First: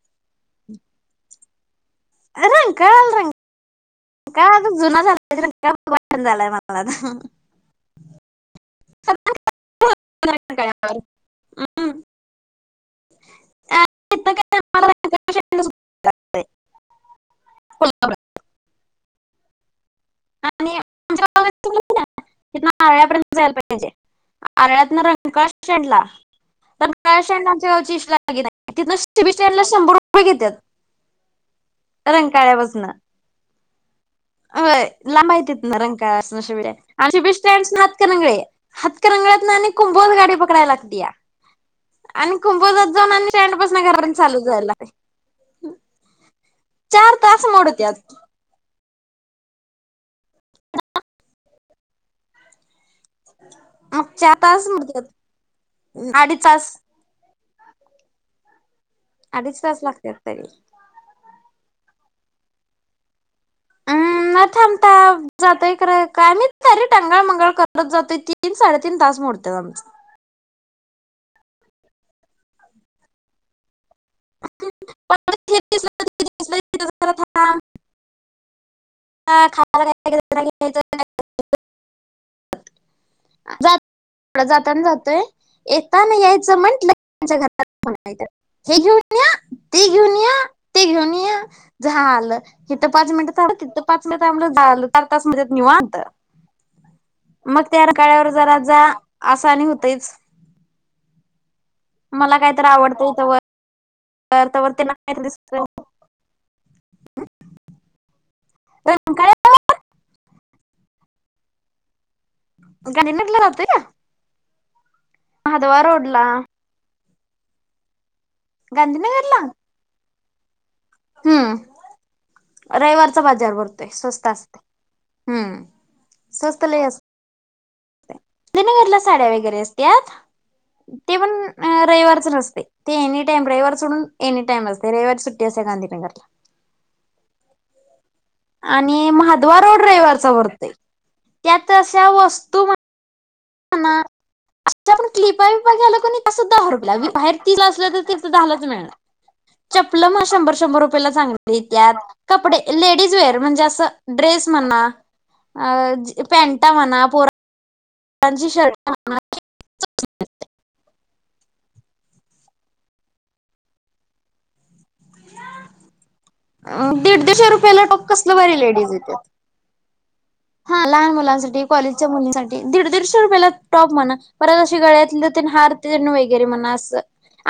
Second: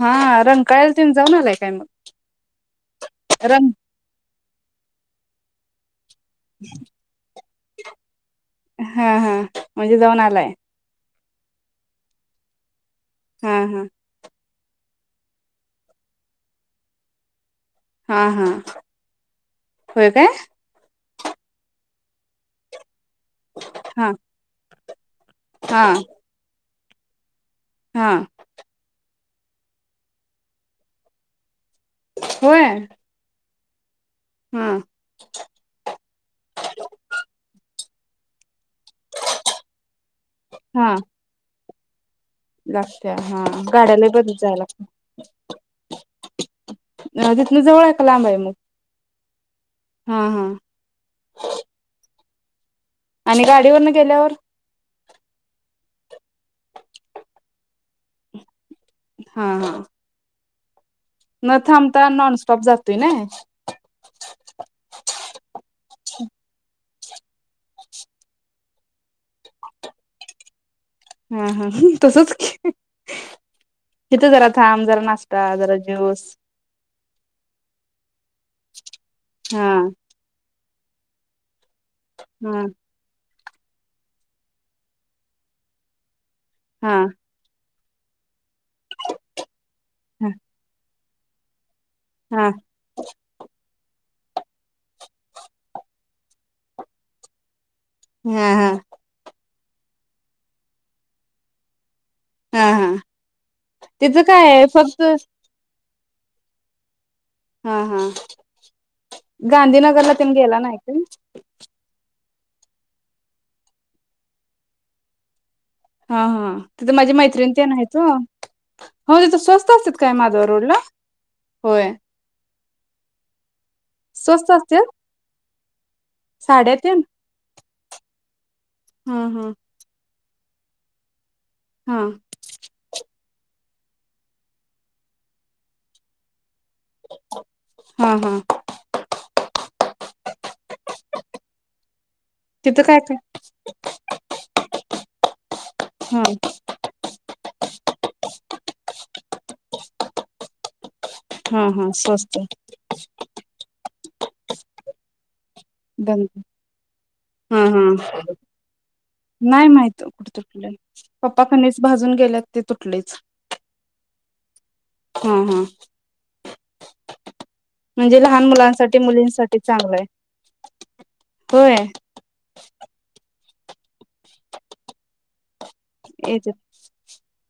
हा रंगकाळेल तन जाऊनलाय? काय मग. रंकाळ्याला रंग का जुना झालाय. झालंय मला हा. हा हा म्हणजे जाऊन आलाय, रंकाळ्यावर. हम्म. हा, हा. [unintelligible] हा हा होय काय. आणि [unintelligible] पर्यंत जायला पाहिजे हा आरळ्यात नरं रंकाळा हा स्टॅन्ड ला. पशे ना हा नाही. बीर ल शंभर रुपय घेत्यात. रण होय काळ्यापासन हा अय माहिती ना रंका आम बे स्नातकंग हतकर रंगळत ना आणि कुंभद गाडी पकडायला हा लागते, या आणि कमपोजात जाऊन लागत्या हा आणिँडपासून गाड्या लय घर बदल चालू जायला.... चार तास लागत्यात तिथनं जवळ आहे का मोडतत. लांब आहे मग हा हा. आणि गाडीवर न गेल्यावर अडीचास हा अडीच हा तास लागतेात तरी थांबता नॉनस्टॉप जातोय ना. हम् नाही थांबता जातय काय मी ायरेक्ट. टांंगाळ मंगाळ करत जातोय तीन साडेतीीन तास मोडत आमच हा हा तसच. तिथे जरा थांब जरा परत नाश्ता हे जरा दिसलं ते ज्यूस दिसलं ह खा. हा [inaudible] हम्म. ड जाताना जातोय एकताण यायच. हा म्हंटलंच्या घ मा आहे. हे घेऊन या ते घेऊन हा या ते घेऊन ये. झा आलं हा किथं पाच मिनटं ड तिथ पाच त मग त्या काळा्यावर जरा हा जा आसानी तेच मला कायत हा हा आवडतंयथ व तिचं तरता काय वर ते फक्त नाही दिस हा हा रंकाळ्यात गांधीनगरला तुम गेला नाही. हम्. गांधी नगरला राहतोय ना? हा हा तिथं माझी मैत त्रिन तेन आहेत वो. हो तिथं गांधीनगरला स्वस्त असत्यात काय महाद्वार रोडलां? हम्म रविवारचा बाजार भरतोय स्वस्त असते. हम्म. साड्या तेन गनगरला हा साड्या हा. वगैरे असत्यात. ते पण अ हा रइवारच नसतय ते येणीट टाईम रइवार सोडून एनी टाइम असतय, रइवारी सुट्टी असत्या गांधीनगरला. हा हा आणि महाद्वार रोड रइवारचा भरतोय. त्या तशा वस तिथं काय, काय? णार आष्ट्या पर् क्लीप काय पण झाल क नइ हा तसच दहा रुपयाला वि हर तीसला असल तर तिथं दहलाच मिळणारं, चप्पल म शंभर-शंभर रू रुपयाला चांगली हा हा येतात, स्वस्त कपडे लेडीज वेअर म्हणजे असं ड्रेस म्हणा अ जि पँटा म्हणा पोरा नाय माहित कुठ तरपडलन पप्पा कणीस भाजून गेल्यात ते तुटलयच‌. हा, हा. दीड-दीडशे रुपयाला टॉप म्हणजे कसल लहान भारी लेडीज मुलांसाठी येत्यात. मुलींसाठी चांगलं आहे. हा लहान मुलांसाठी, होय कॉलेजच्या मुलींसाठी दीड-दीडशे रुपयला टॉप म्हणा परत अशी गळ्यातलीत तेन हार वगैरे येत्यात म्हणा असं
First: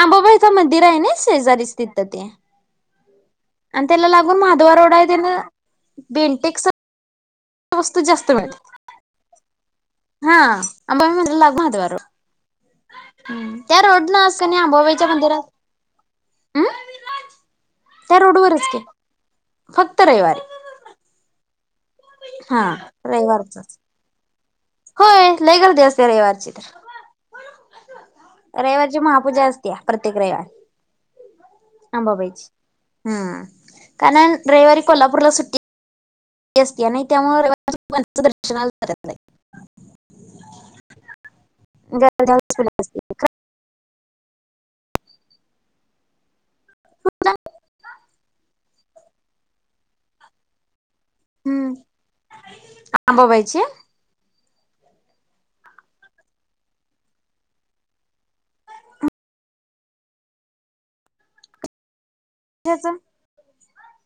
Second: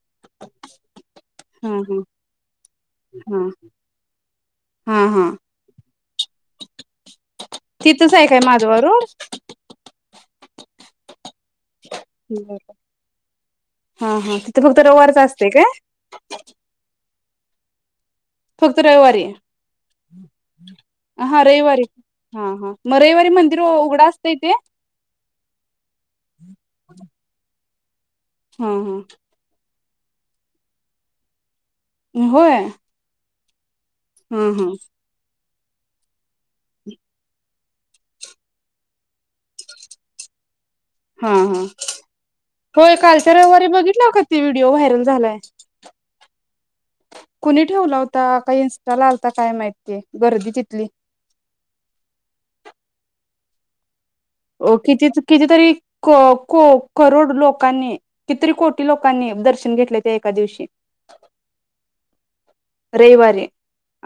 आंबाबाईच मंदिर आहे ना हा शेजारीच हा तिथं ते, हा आणि त्याला लागून महाव्दार रोड हा आहे तेन हा बेंटेक्स वस्तू तिथंचय जास्त काय मिळतात माधवा रोड? हा अंबाबाई मदि लागून महाद्वार रोड. ठिकय ठि त्या हा रोड न हा असं कणी तिथं फक्त आंबाबाईच्या रऊवारच मंदिरात असतय काय? हम्म त्या रोडवरच फक्त की रइवारी फक्त रविवारी हा रइवारी. हा, हा म रविवारी मंदिर उघड अस होय लय गर्दी असत्या रइवारची तर. [unintelligible] हा रविवारची हा महापूजा अस त्या प्रत्येक रवी अंबाबाईची होय हम्म कारण हा हा रविवारी कोल्हापूरला सुट्टी अस आणि त्यामुळे रविवारचा अंबाबाईच्या दर्शना जात येत नाही. हा-हा होय असते कालच्या रविवारी बघितलं का ते व्हिडिओ व्हायरल झालाय. [unintelligible] कुणी ठेवला होता काही इंस्टाला आलता काय माहिती. गर्दी तिथली हम्म अंबाबाईची अ किती कितीतरी को को करोड लोकांनी कितीतरी कोटी लोकांनी दर्शन घेतले ते एका दिवशी त्याच रविवारी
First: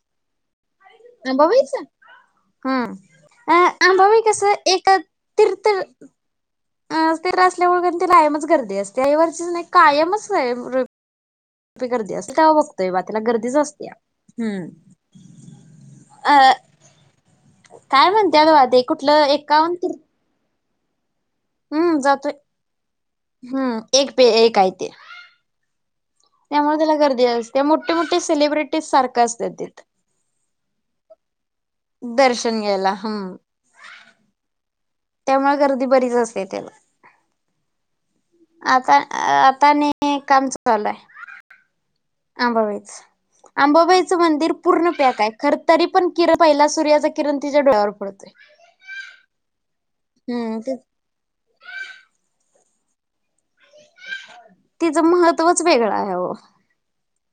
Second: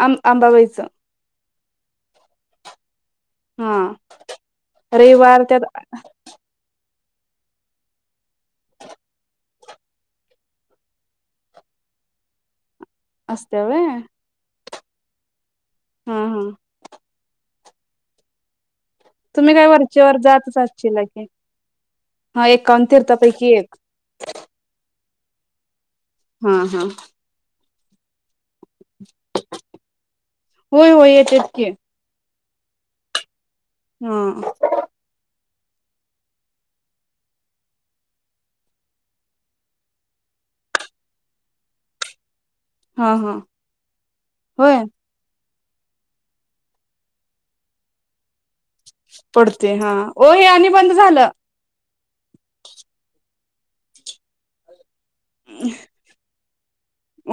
अं अंबाबाईच अंबाबाईच हा हा अंबाबाई कसं ऐक रविवार त्यात तीर्थ अ ते र असल्यामुळे कायम ती कायमच गर्दी असते रविवारची नाही कायमच आहे रविवारची गर्दी असते त्या दैवातला गर्दीच असत्या व्हय असते हम्म हा हा अ काय म्हणतेलध तुम्ही काय वरचेवर जातच ची लागे हम्म जातोय हम्म एक पे एक आहेय ते हा त्यामुळे त्याला गर्दी असते. त्या मोठी मोठे सेलब्रटी होय-होय येतेत की तिथून गेला हम्म हम्म त्यामुळे गर्दी बरीच असते त्याला आता आता नी काम चालय आंबाबाईच हा हा आंबाबाईचं मंदिर होय पूर्ण बॅक हाय खर तरी पण किरण पहिला सूर्याचा किरण तिच्या डोळ्यावर पडतोय. पडते हा ओ हे हम्म आणि बंद झालं. तिचं महत्त्वच वेगळं आहे हो.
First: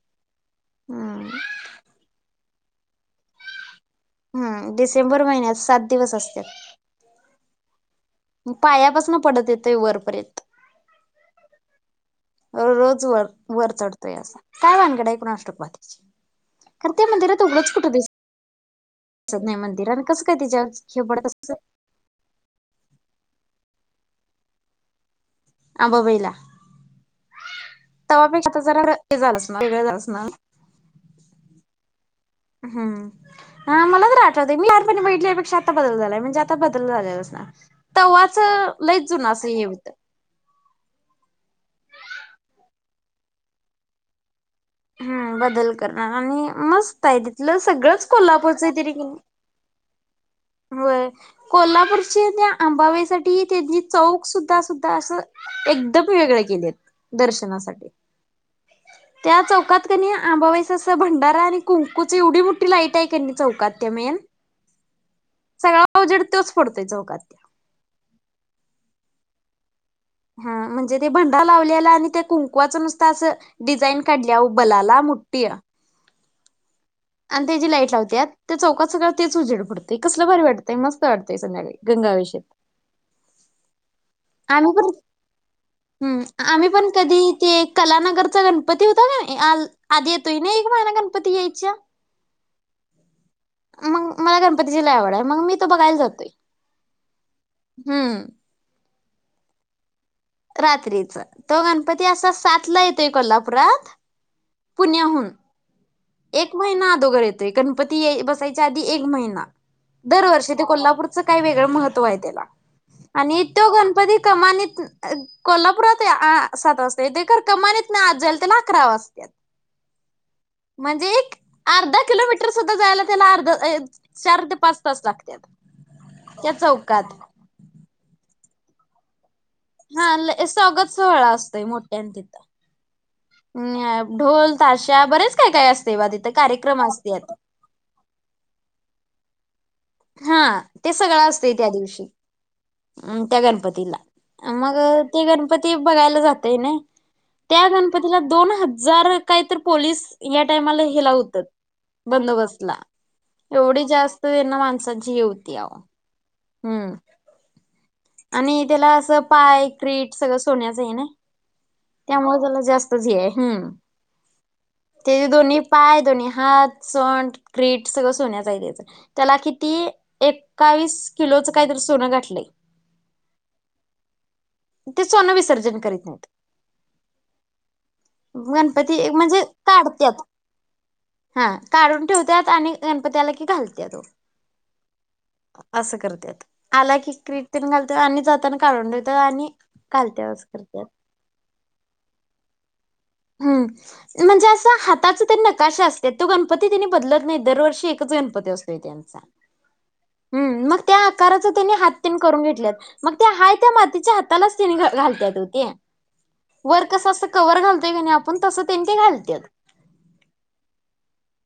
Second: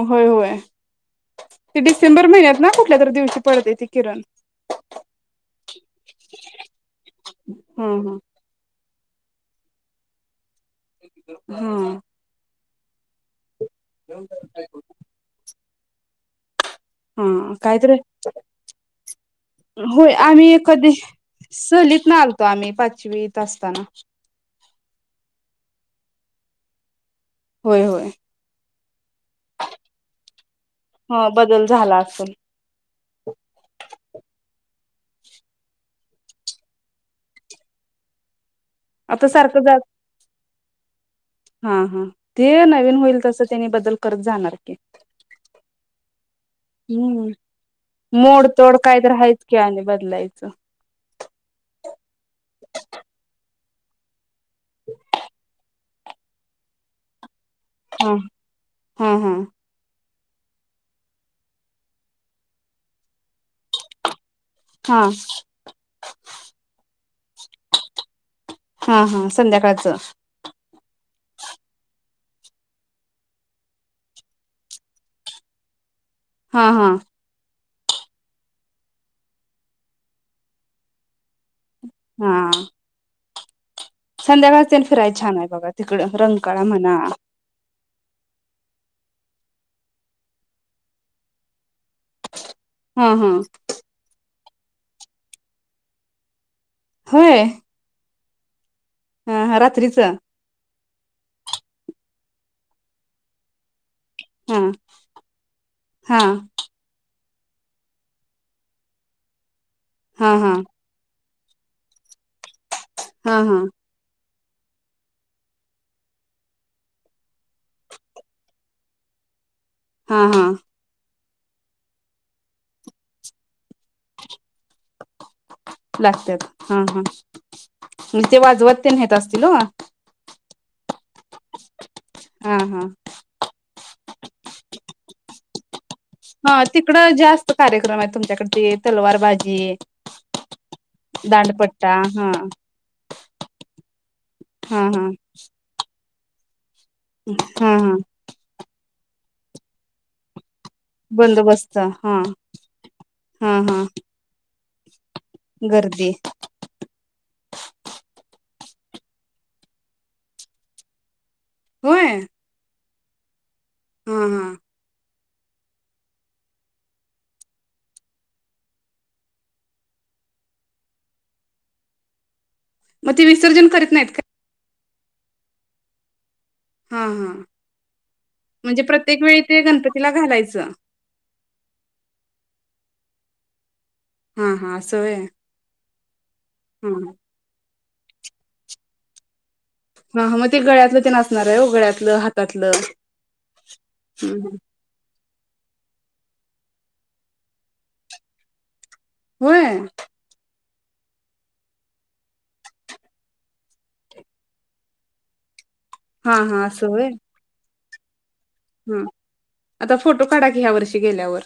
होय होय. हम्म ते दिसंबर महिन्यात ना कुठल्या तरी दिवशी पडतय ते हम्म. डिसेंबर महिन्यात सात दिवस असत्यात. हा हा पायापासून पूर्ण पडत येतय वरपर्यंत हं. रोज वर वर चढतोय असा काय भानगडं हाय कुणास ठाऊक बा. [inaudible] हं. कायतरी दिसत नाही मंदिर आणि होय कसं काय आम्ही तिच्या कधी हे पडत अस सहलीतनं आलतो आम्ही पा - - चवीत असताना आंबाबाईला. होय होय तवापेक्ष आता जरा वेगळ झाल वेगळं झालं असनारं. ह बदल झाला असेल हम् हा मला तर आठवतयं होत मी लहानपणी बगितल्यापेक्षा आता बदल झालाय. म्हणजे आता बदल झाले असणार तवाच लईचं जुनं आता असं सारखं हे जात हुतं. हा हा ते नवीन होईल तस त्यांनी बदल करत जाणार. की हम्म बदल करणार आणि मस्त आहे हम्म तिथलं सगळंच कोल्हापूरचं आहे मोडतोड तिरी काय कि तर आहेच की आणि बदलायचं वय कोल्हापूरच्या त्या आंबाबाईसाठी त्यांनि चौक सुद्धा सुद्धा असं एक [unintelligible] वेगळे केलेत दर्शनास. हा हा हा त्या चौकात कनि आंबावाईस असं भंडारा आणि कुंकूची एवढी मोठी लाईट हाय कनी चौकात त्या मेन - - हा. सगळा उजेड तोच पडतोय चौकात. हा हा संध्याकाळचं. हा म्हणजे ते भंडार लावलेला आणि त्या कुंकुवाचं नुसत असं डिझाईन काढल्या बलाला मुठठी हा हा. ते जी लाईट लावत्यातं ते चौकात सगळं तेच उजड पडतोय कसलं भारी वाटतय. मस्त वाटतयं संध्याकाळी. गंगावेषेत हा आम्ही संध्याकाळच तेन पण फिराय छान आहे बघा तिकडं हम्म रंकाळा आम्ही पण म्हणा कधी ते कलानगरचा गणपती होत - - [unintelligible] आ आधी येतोय नइ. मान गणपती जयच - - हम्म हम्. तीजी लई आवड हाय. मग मी हितं बघयला जातोय. होय हम्म. हा रात्रीच रात्रीचा तो गणपती असा सातला येतोय कोल्हापुरात हा पुण्या्यह हा एक महिना अदोगर येत गणपती बसायच्या आधी एक महिना हा हा दरवर्षी ते कोल्हापूर काही वेगळं महत्व आहे त्याला आणि हा हा येतो गणपती कमानीत कोल्हापुरात सात वाजता ते कमानीत ना आज जाल त्याला अकरा वाजत हा हा म्हणजे एक अर्धा किलोमीटर सुद्धा जायला त्याला अर्धा चार पाच तास लागत लागत्यात त्या हा हा चौकात ते वाजवत ते नेतत हा स्वागत सोहळा असतोय मोठ्या तिथं हा हा हम ढोल ताश्या बरेच काय काय असत हा तिकडं जास्त कार्यक्रम आहे तुमच्याकड तलवार भाजी हा ते सगळं असते त्या दिवशी हा त्या गणपतीला मग हा हा ते गणपती बघायला जातय नाही त्या हा हा गणपतीला दोन हद् जर काहीत पोलीस या बव बंदोबस्त हा हा हा सजी येवती आव गर्दी हम्म आणि त्याला असं पाय क्र्रीट सगळं सोन्याचं आहे ना त्यामुळे त्याला जास्त तथ आहे ह्म हम्म हम् त्याचे दोन्ही पाय दोन्ही हात सण क्र्रीट सगळं सोन्याच आहे त्याच त्याला किती एक्कावीस किलोच काहीतरी सोनं गाठलंय मग ते विसर्जन करत नाहीत का ते सोन विसर्जन करीत नाही हा हा म्हणजे गणपती एक प्रत्येक वेळी म्हणजे ते गणपतीला काढत्यात घालायचं हा काढून ठेवत्यात आणि गणपती आल की घाल हा हा असं व्हय अस करत हा आला की क घालतात आणि जाताना काढून ठेवतात आणि हा घालत्यात मग असं ते करत्यात गळ्यातलं ते असणार आहे हो गळ्यातलं हातातलं हम् हम्म, म्हणजे हम्म. अस हातात काशा असत तो गणपती त्यांनी बदलत नाही दरर्षी एकच गणपती असतो चा होय हम्म मग त्या आकाराचत तेन हात तेन करून घेतल्यात मग त्या हाय त्या मातीच्या हातालाच तिने घालत्यात ते वर कस अस कवर घाल ते आपण तसं तेन ते हम घालत्यात आता फोटो काढा की ह्या वर्षी गेल्यावर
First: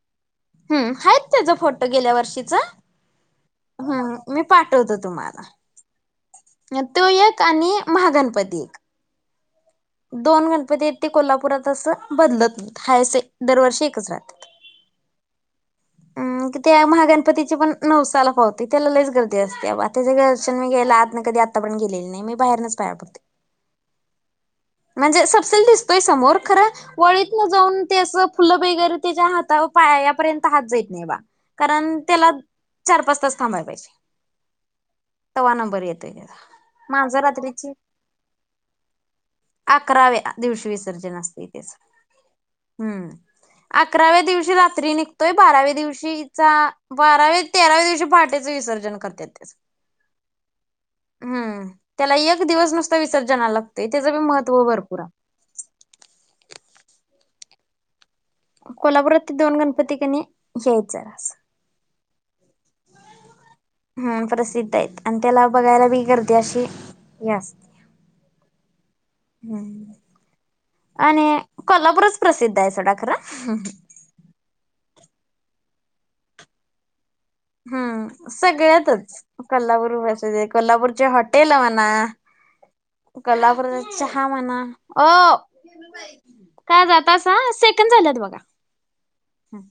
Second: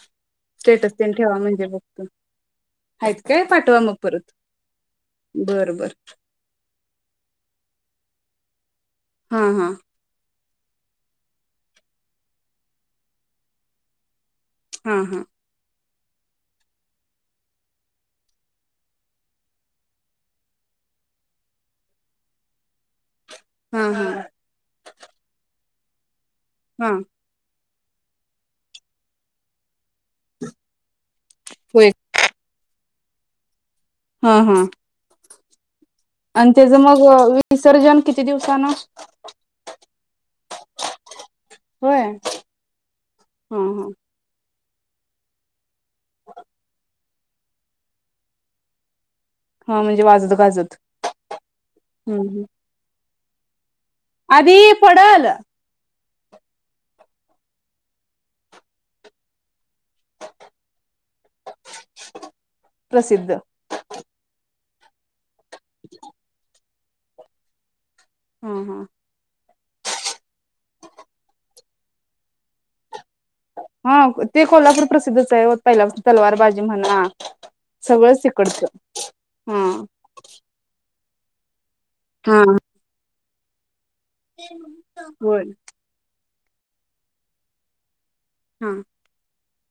हम् स्टेटस तेन आहेतच ठेवा त्याचा म्हणजे फोटो बघतो गेल्या वर्षीचा आहेत काय पाठवा मग परत हम् मी पाठवतो तुम्हाला बर बर तुयक आणि महागणपती एक हा हा. दोन गणपती आहेत ते कोल्हापुरात असं बदलत हाय असे दरवर्षी एकच राहतात हा हा हम कि त्या महागणपतीची पण नऊसाला पावती त्याला लईच गर्दी असते आता ज दर्शन मी गेयला आज ना कधी आता पण गेलेली नाही मी बाहेरनच पाहा फघते हम्म हम् म्हणजे सबसिडी दिसतोय समोर खर हा वळीतनं जाऊन ते असं फुलं वैगैरे त्याच्या हाताव पायापर्यंत हात जाईत नाही बा होय कारण त्याला चार पाच तास थांभाय पाहिजे हा हा तवा नंबर येत आणि त्याच मग विसर्जन किती दिवसान अकराव्या दिवशी विसर्जन असतय त्याच होय हम्म हा हा अकराव्या दिव दिवशी रात्री निघतोय बारा्व्या दिव कीचा बारावी तेराव्या दिवशी पहाटेच विसर्जन करत्यात हा म्हणजे वाजत गाजत हम्म त्याला हम्म एक हम्म. दिवस नुसत विस ज्यांना लागते तेच आधी पडल कोल्हापुरात ते दोन गन प्रत्येकाने यायचंय अस प्रसिद्ध ह प्रसिद्ध ते म्हणतात त्याला बघायला बी करते अशी यास हम हम ह् आणि कोल्हापूरच प्रसिद्ध आहे सोडा खर हा ते खोलास तर प्रसिद्धच आहे हो पहिलापासुनच तलवार बाजी म्हणा सगळंच हम्म तिकडचं सगळ्यातच हा कोल्हापूर भाषेचे व कोल्हापूरचे हॉट ये लव एन ना हा. ककोल्हापूरच सहा मना ओ होय काय जातासा सेकंद झालेत बघ. हा हम